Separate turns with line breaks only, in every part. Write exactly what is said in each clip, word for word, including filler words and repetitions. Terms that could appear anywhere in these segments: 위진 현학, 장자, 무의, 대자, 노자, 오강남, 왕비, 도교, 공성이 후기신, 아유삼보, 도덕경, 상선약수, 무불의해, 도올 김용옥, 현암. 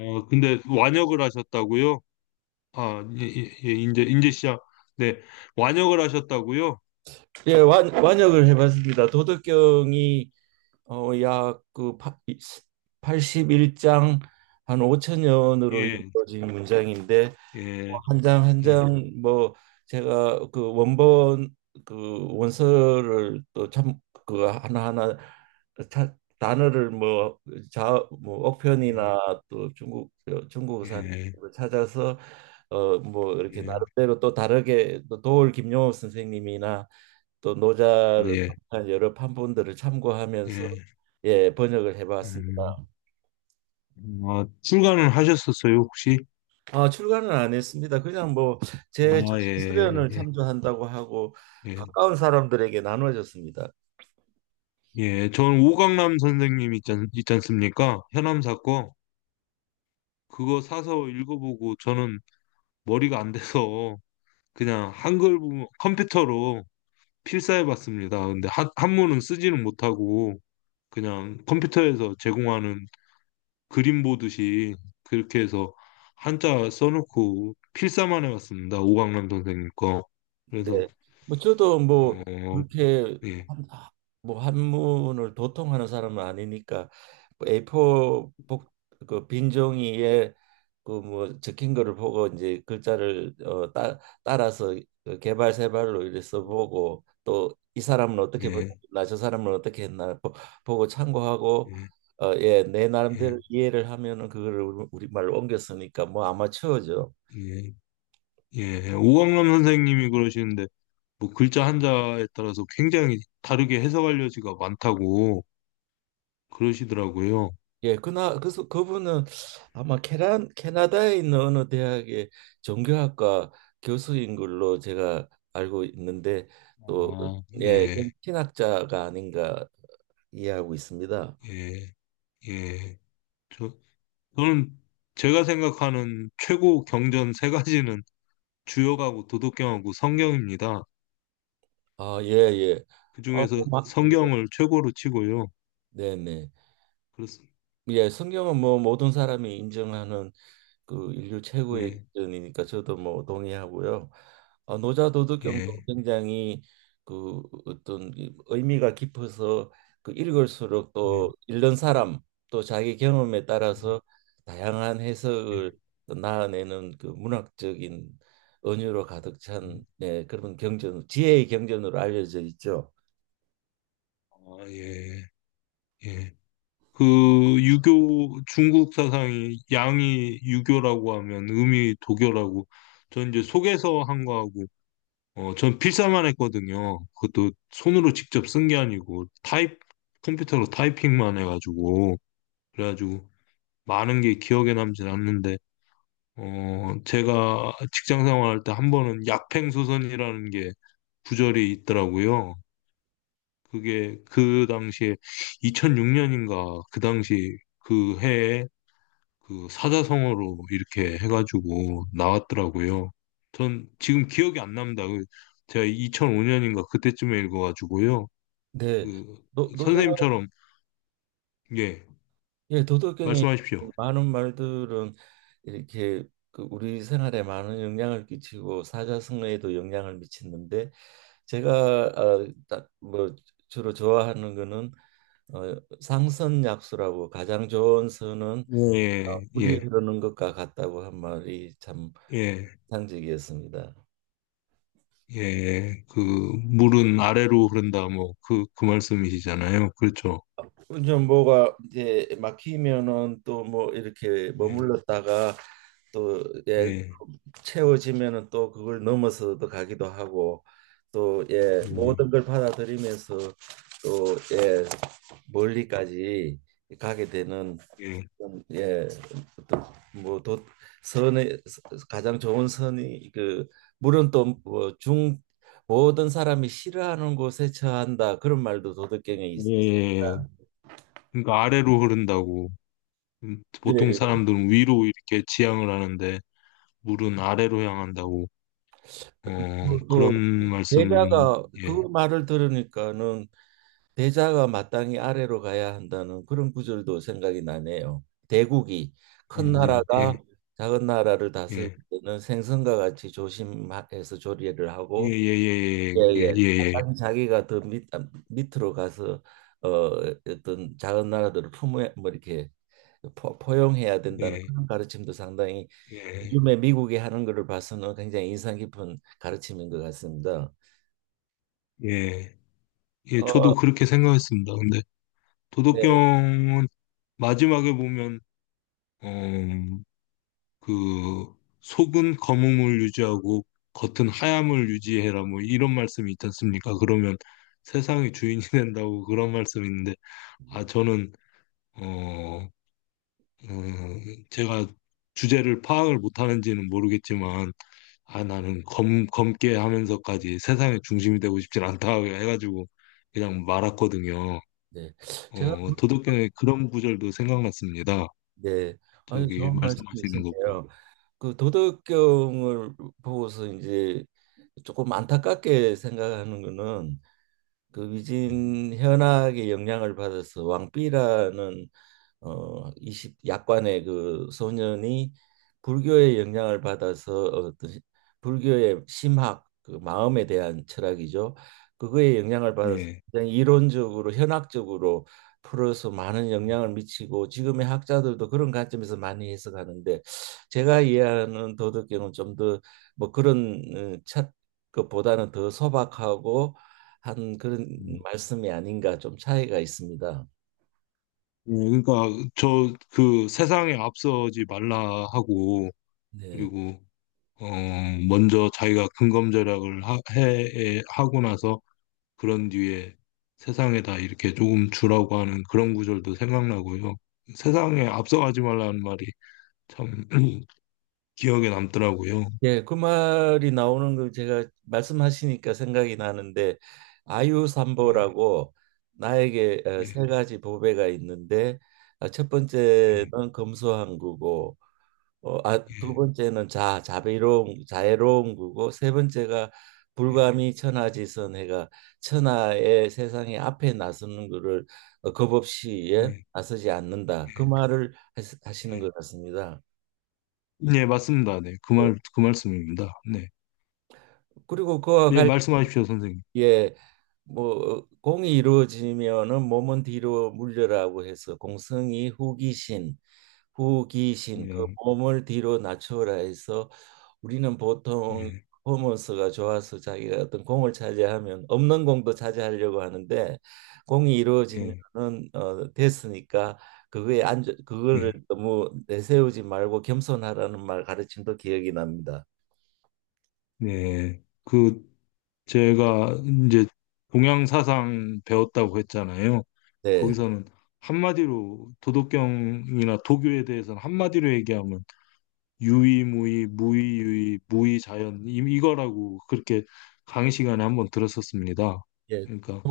어, 근데 완역을 하셨다고요? 아, 예, 예, 예, 이제 이제 시작. 네, 완역을 하셨다고요?
예, 완, 완역을 해봤습니다. 도덕경이 어, 약그 팔십일 장 한 오천 년으로
예,
이루어진 문장인데
예,
한 장 한
예,
장 뭐 제가 그 원본 그 원서를 또 참 그 하나하나 자- 단어를 뭐 자 뭐
예,
억편이나 또 중국 중국사
예,
찾아서 어 뭐 이렇게
예,
나름대로 또 다르게 또 도올 김용옥 선생님이나 또
아,
노자를
예,
한 여러 판본들을 참고하면서
예,
예, 번역을
음,
해봤습니다.
음, 아, 출간을 하셨었어요, 혹시?
아, 출간은 안 했습니다. 그냥 뭐 제
아,
저술
예,
수련을
예,
참조한다고 하고
예,
가까운 사람들에게 나눠줬습니다.
예, 전 오강남 선생님 있지, 않, 있지 않습니까? 현암 사건 그거 사서 읽어보고 저는 머리가 안 돼서 그냥 한글 부분 컴퓨터로 필사해봤습니다. 근데 한, 한문은 쓰지는 못하고 그냥 컴퓨터에서 제공하는 그림 보듯이 그렇게 해서 한자 써놓고 필사만 해봤습니다. 오강남 선생님 거. 그래서
네. 뭐 저도 뭐
어,
그렇게
예,
한, 뭐 한문을 도통하는 사람은 아니니까 뭐 에이포 복, 그빈 종이에 그 뭐 적힌 거를 보고 이제 글자를 어, 따, 따라서 그 개발 세발로 이래 써보고 또 이 사람은 어떻게 했
예,
나 저 사람은 어떻게 했나 보, 보고 참고하고
예,
어, 예, 내 나름대로
예,
이해를 하면은 그거를 우리말로 옮겼으니까 뭐 아마추어죠.
예, 예. 오강남 선생님이 그러시는데 뭐 글자 한자에 따라서 굉장히 다르게 해석할 여지가 많다고 그러시더라고요.
예, 그나 그래서 그분은 아마 캐나 캐나다에 있는 어느 대학의 종교학과 교수인 걸로 제가 알고 있는데 또 어,
아,
예,
예,
음. 그 신학자가 아닌가 이해하고 있습니다.
예, 예. 저, 저는 제가 생각하는 최고 경전 세 가지는 주역하고 도덕경하고 성경입니다.
아, 예, 예. 어,
그중에서
막, 예.
성경을 최고로 치고요.
네, 네.
그렇습니다.
예, 성경은 뭐 모든 사람이 인정하는 그 인류 최고의
예,
기준이니까 저도 뭐 동의하고요. 어, 노자도덕경도
예,
굉장히 그 어떤 이 의미가 깊어서 그 읽을수록 또
예,
읽는 사람 또 자기 경험에
예.
따라서 다양한
예.
해석을 또 나아내는 그 문학적인 은유로 가득 찬 네, 그런 경전, 지혜의 경전으로 알려져 있죠.
아, 예, 예. 그 유교 중국 사상이 양이 유교라고 하면 음이 도교라고 전 이제 속에서 한 거하고 어, 전 필사만 했거든요. 그것도 손으로 직접 쓴 게 아니고 타입 컴퓨터로 타이핑만 해가지고 그래가지고 많은 게 기억에 남진 않는데, 어, 제가 직장 생활할 때 한 번은 약팽소선이라는 게 구절이 있더라고요. 그게 그 당시에 이천육 년인가 그 당시 그 해에 그 사자성어로 이렇게 해가지고 나왔더라고요. 전 지금 기억이 안 납니다. 그 제가 이천오년인가 그때쯤에 읽어가지고요.
네,
그
노, 노자
선생님처럼 예
예, 도덕경이
말씀하십시오.
많은 말들은 이렇게 그 우리 생활에 많은 영향을 끼치고 사자성어에도 영향을 미치는데 제가 어, 딱 뭐 주로 좋아하는 거는 어, 상선약수라고 가장 좋은 선은 어,
예
물이
예,
흐르는 것과 같다고 한 말이 참
예.
상징이었습니다.
예, 그 물은 아래로 흐른다 뭐 그 그 말씀이시잖아요. 그렇죠.
좀 뭐가 이제 막히면은 또 뭐 이렇게
예,
머물렀다가 또 예,
예,
채워지면은 또 그걸 넘어서도 가기도 하고 또 예,
예, 예,
모든 걸 받아들이면서 또 예, 멀리까지 가게 되는
예.
그런, 예, 어떤 뭐 도, 선의 가장 좋은 선이 그 물론 또뭐중 모든 사람이 싫어하는 곳에 처한다 그런 말도 도덕경에 있.
예. 예. 그러니까 아래로 흐른다고 음,
네,
보통
예.
사람들은 위로 이렇게 지향을 하는데 물은 아래로 향한다고 어
그, 그
그런 말씀
예배가
예,
그 말을 들으니까는 대자가 마땅히 아래로 가야 한다는 그런 구절도 생각이 나네요. 대국이
예,
큰 음, 나라가
예,
작은 나라를 다스릴
예,
때는 생선과 같이 조심해서 조리를
예,
하고
예, 예, 예,
예예
예, 예,
마땅히 자기가 더 밑, 아, 밑으로 가서 어, 어떤 작은 나라들을 품에 뭐 이렇게 포, 포용해야
예,
된다는
예,
그런 가르침도 상당히
예,
요즘에 미국이 하는 것을 봐서는 굉장히 인상 깊은 가르침인 것 같습니다.
예, 예. 예,
어,
저도 그렇게 생각했습니다. 근데
네,
도덕경은 마지막에 보면 어, 그 속은 검음을 유지하고 겉은 하얌을 유지해라 뭐 이런 말씀이 있지 않습니까? 그러면 세상의 주인이 된다고 그런 말씀이 있는데 아 저는 어, 어, 제가 주제를 파악을 못하는지는 모르겠지만 아 나는 검 검게 하면서까지 세상의 중심이 되고 싶진 않다 해가지고 그냥 말았거든요.
네. 제가
어, 도덕경의 그런 구절도 생각났습니다.
네, 아주
저기
좋은
말씀하시는 거보요
말씀이시네요. 그 도덕경을 보고서 이제 조금 안타깝게 생각하는 거는 그 위진 현학의 영향을 받아서 왕비라는 어, 이십 약관의 그 소년이 불교의 영향을 받아서 어떤 시- 불교의 심학 그 마음에 대한 철학이죠. 그거에 영향을 받아서
예.
굉장히 이론적으로 현학적으로 풀어서 많은 영향을 미치고 지금의 학자들도 그런 관점에서 많이 해석하는데 제가 이해하는 도덕경은 좀 더 뭐 그런 어, 첫 것보다는 더 소박하고 한 그런
음.
말씀이 아닌가 좀 차이가 있습니다.
예, 그러니까 저 그 세상에 앞서지 말라 하고
네.
그리고 어 먼저 자기가 근검절약을 하, 해 하고 나서 그런 뒤에 세상에다 이렇게 조금 주라고 하는 그런 구절도 생각나고요. 세상에 앞서가지 말라는 말이 참 기억에 남더라고요.
예, 그 말이 나오는 거 제가 말씀하시니까 생각이 나는데
예,
아유삼보라고 나에게 어,
예,
세 가지 보배가 있는데 아, 첫
예,
번째는 검소한 구고 어, 아, 두
예,
번째는 자 자비로운 자애로운 구고 세 번째가
예,
불감이 천하지선 해가 천하의 세상의 앞에 나서는 거를 어, 겁없이 예,
예,
나서지 않는다 그 말을 하시- 하시는
예.
것 같습니다.
예, 맞습니다. 네, 그
예.
말, 그 말씀입니다. 네,
그리고 그와
예,
관련
말씀하십시오, 선생님.
예, 뭐 공이 이루어지면은 몸은 뒤로 물려라고 해서 공성이 후기신, 후기신 그
예,
몸을 뒤로 낮춰라 해서 우리는 보통
예,
퍼포먼스가 좋아서 자기가 어떤 공을 차지하면 없는 공도 차지하려고 하는데 공이
예,
이루어지면은 어, 됐으니까 그거에 안 그거를
예.
너무 내세우지 말고 겸손하라는 말 가르침도 기억이 납니다.
네. 그, 제가 이제 동양 사상 배웠다고 했잖아요.
네.
거기서는 한마디로 도덕경이나 도교에 대해서는 한마디로 얘기하면 유의무의, 무의유의, 무의자연 이- 이거라고 그렇게 강의 시간에 한번 들었었습니다.
예.
그러니까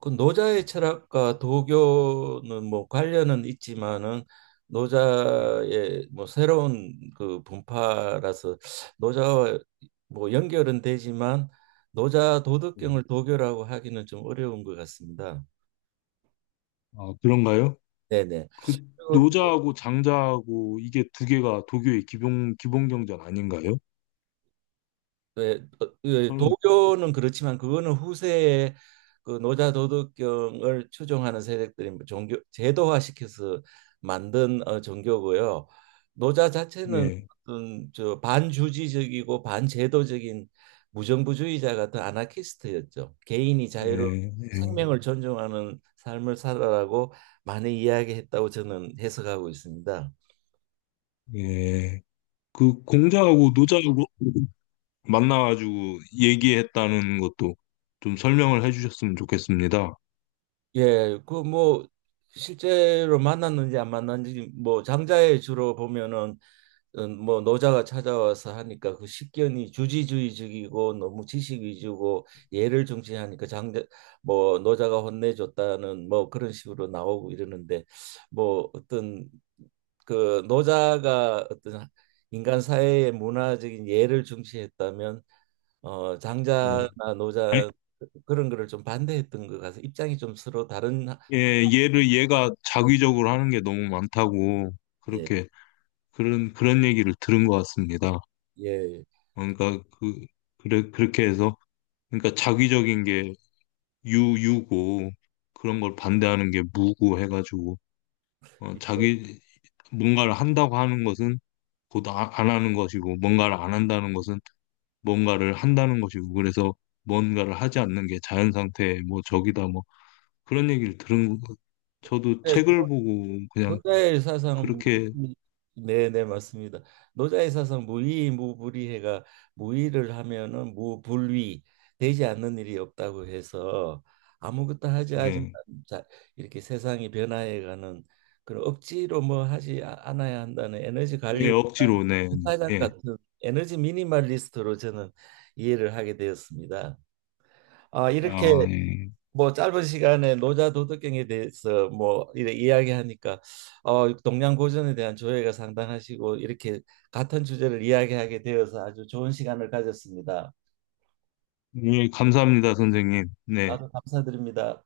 그 노자의 철학과 도교는 뭐 관련은 있지만은
예,
노자의 뭐 새로운 그 분파라서 노자와 뭐 연결은 되지만 노자
예.
도덕경을 도교라고 하기는 좀 어려운 것 같습니다.
아, 그런가요?
네네.
그
그리고
노자하고 장자하고 이게 두 개가 도교의 기본 기본 경전 아닌가요?
네, 어, 예,
저는
도교는 그렇지만 그거는 후세에 그 노자 도덕경을 추종하는 세력들이 뭐 종교 제도화시켜서 만든 어, 종교고요. 노자 자체는
예,
어떤 저 반주지적이고 반제도적인 무정부주의자 같은 아나키스트였죠. 개인이 자유로
예, 예,
생명을 존중하는 삶을 살아라고 많이 이야기했다고 저는 해석하고 있습니다.
예. 그 공자하고 노자하고 만나가지고 얘기했다는 것도 좀 설명을 해주셨으면 좋겠습니다.
예, 그 뭐 실제로 만났는지 안 만났는지 뭐 장자에 주로 보면은 음, 뭐 노자가 찾아와서 하니까 그 식견이 주지주의적이고 너무 지식 위주고 예를 중시하니까 장자 뭐 노자가 혼내줬다는 뭐 그런 식으로 나오고 이러는데 뭐 어떤 그 노자가 어떤 인간 사회의 문화적인 예를 중시했다면 어
예.
장자나
아니,
노자 그런 거를 좀 반대했던 것 같아서 입장이 좀 서로 다른
예, 얘를 얘가 자기적으로 하는 게 너무 많다고
예.
그렇게 그런 그런 얘기를 들은 것 같습니다.
예.
그러니까 그 그래 그렇게 해서 그러니까 자기적인 게 유유고 그런 걸 반대하는 게 무고 해가지고 어,
예.
자기 뭔가를 한다고 하는 것은 곧 아, 안 하는 것이고 뭔가를 안 한다는 것은 뭔가를 한다는 것이고 그래서 뭔가를 하지 않는 게 자연 상태의 뭐 적이다 뭐 그런 얘기를 들은 거- 저도
네,
책을
노-
보고 그냥
노자의 사상은
그렇게
무의, 네, 네, 맞습니다. 노자의 사상 무의 무불의해가 무의를 하면은 무불위 되지 않는 일이 없다고 해서 아무것도 하지 하지만
예,
자, 이렇게 세상이 변화해가는 그런 억지로 뭐 하지 아- 않아야 한다는 에너지 관리
예
원단,
억지로 네,
사장
예.
같은 에너지 미니멀리스트로 저는 이해를 하게 되었습니다. 아, 이렇게
아, 예.
뭐 짧은 시간에 노자 도덕경에 대해서 뭐 이래 이야기하니까 어 동양고전에 대한 조예가 상당하시고 이렇게 같은 주제를 이야기하게 되어서 아주 좋은 시간을 가졌습니다.
예, 감사합니다, 선생님. 네.
나도 감사드립니다.